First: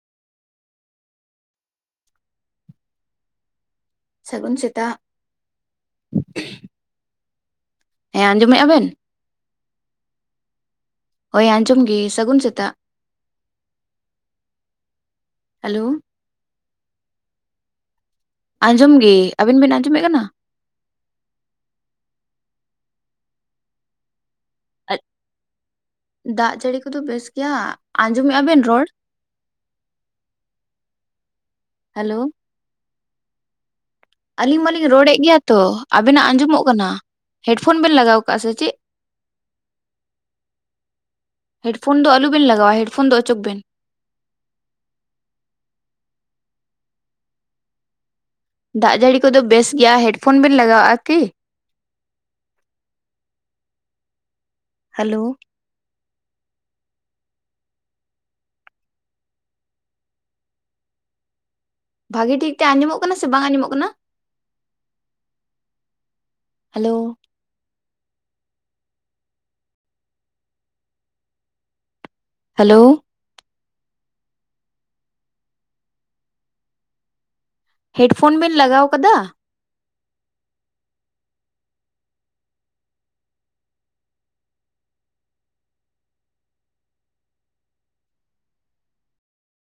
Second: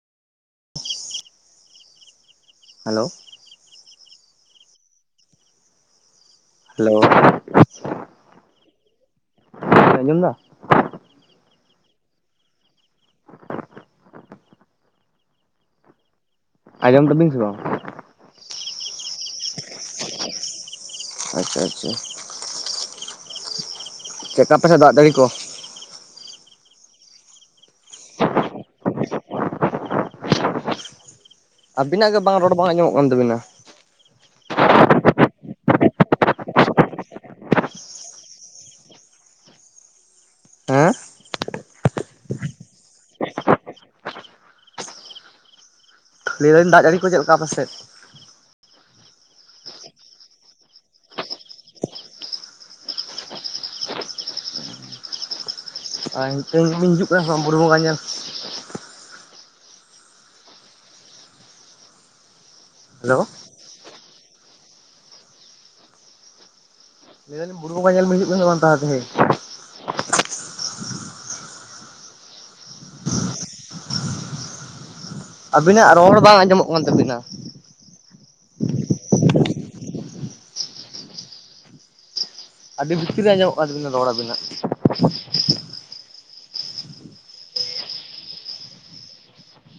Hello. ᱥᱟᱹᱜᱩᱱ ᱥᱮᱛᱟᱜ᱾ Hello. ᱦᱮᱸ ᱟᱸᱡᱚᱢᱮᱜᱼᱟ ᱵᱮᱱ? ᱟᱸᱡᱚᱢ ᱫᱟ᱾ ᱦᱳᱭ ᱟᱸᱡᱚᱢ ᱜᱮ ᱥᱟᱹᱜᱩᱱ ᱥᱮᱛᱟᱜ ᱦᱮᱞᱳ᱾ ᱟᱸᱡᱚᱢ ᱫᱟᱵᱤᱱ ᱥᱮ ᱵᱟᱝ᱾ ᱟᱸᱡᱚᱢ ᱜᱮ ᱟᱹᱵᱤᱱ ᱵᱤᱱ ᱟᱸᱡᱚᱢᱮ ᱠᱟᱱᱟ᱾ ᱟᱪᱪᱷᱟ ᱟᱪᱪᱷᱟ ᱪᱮᱫ ᱠᱟ ᱛᱟᱞᱮ ᱫᱟᱜ ᱡᱟᱲᱤ ᱠᱚ᱾ ᱫᱟᱜ ᱡᱟᱹᱲᱤ ᱠᱚᱫᱚ ᱵᱮᱥ ᱜᱮᱭᱟ ᱟᱸᱡᱚᱢᱮᱼᱟ ᱵᱮᱱ ᱨᱚᱲ᱾ ᱟᱵᱤᱱᱟᱜ ᱜᱮ ᱦᱮᱞᱳ ᱵᱟᱝ ᱨᱚᱲ ᱵᱟᱝ ᱟᱸᱡᱚᱢᱚᱜ ᱠᱟᱱ ᱛᱟᱹᱵᱤᱱᱟ᱾ ᱟᱞᱤᱧ ᱢᱟᱞᱤᱧ ᱨᱚᱲᱮᱫ ᱜᱮᱭᱟ ᱛᱚ, ᱟᱵᱮᱱᱟᱜ ᱟᱸᱡᱚᱢᱚᱜ ᱠᱟᱱᱟ ᱦᱮᱰ ᱯᱷᱳᱱ ᱵᱮᱱ ᱞᱟᱜᱟᱣ ᱟᱠᱟᱜᱼᱟ ᱥᱮ ᱪᱮᱫ᱾ [unintelligible] ᱦᱮᱸ ᱦᱮᱰ ᱯᱷᱳᱱ ᱫᱚ ᱟᱞᱚᱵᱮᱱ ᱞᱟᱜᱟᱣᱟ ᱦᱮᱰ ᱯᱷᱳᱱ ᱫᱚ ᱚᱪᱚᱜ ᱵᱮᱱ᱾ [unintelligible] ᱞᱟᱹᱭ ᱫᱟᱞᱤᱧ ᱫᱟᱜ ᱡᱟᱹᱲᱤ ᱠᱚ ᱪᱮᱫ ᱞᱮᱠᱟ ᱟᱯᱮᱥᱮᱡ᱾ ᱫᱟᱜ ᱡᱟᱹᱲᱤ ᱠᱚᱫᱚ ᱵᱮᱥ ᱜᱮᱭᱟ ᱦᱮᱰ ᱯᱷᱳᱱ ᱵᱮᱱ ᱞᱟᱜᱟᱣᱟᱜᱼᱟ ᱠᱤ᱾ ᱦᱮᱞᱳ ᱟᱨ ᱱᱤᱛ ᱵᱤᱱ ᱦᱤᱡᱩᱜ ᱠᱟᱱᱟ ᱵᱩᱨᱩ ᱵᱚᱸᱜᱟ ᱧᱮᱞ᱾ ᱵᱷᱟᱜᱤ ᱴᱷᱤᱠ ᱛᱮ ᱟᱸᱡᱚᱢᱚᱜ ᱠᱟᱱᱟ ᱦᱮᱞᱳ ᱥᱮ ᱵᱟᱝ ᱟᱸᱡᱚᱢᱚᱜ ᱠᱟᱱᱟ᱾ ᱦᱮᱞᱳ ᱞᱟᱹᱭ ᱫᱟᱞᱤᱧ ᱵᱩᱨᱩ ᱵᱟᱸᱜᱟ ᱧᱮᱞ ᱵᱤᱱ ᱛᱟ ᱛᱮᱦᱮᱧ᱾ ᱦᱮᱞᱳ ᱟᱵᱤᱱᱟᱜ ᱨᱚᱲ ᱵᱟᱝ ᱟᱸᱡᱚᱢᱚᱜ ᱠᱟᱱ ᱛᱟᱵᱤᱱᱟ᱾ ᱦᱮᱰ ᱯᱷᱳᱱ ᱵᱮᱱ ᱞᱟᱜᱟᱣ ᱠᱟᱫᱟ᱾ ᱟᱹᱰᱤ ᱵᱷᱤᱛᱤᱨ ᱨᱮ ᱟᱸᱡᱚᱜ ᱠᱟᱱ ᱛᱟᱵᱤᱱᱟ ᱨᱚᱲ ᱟᱵᱤᱱᱟᱜ᱾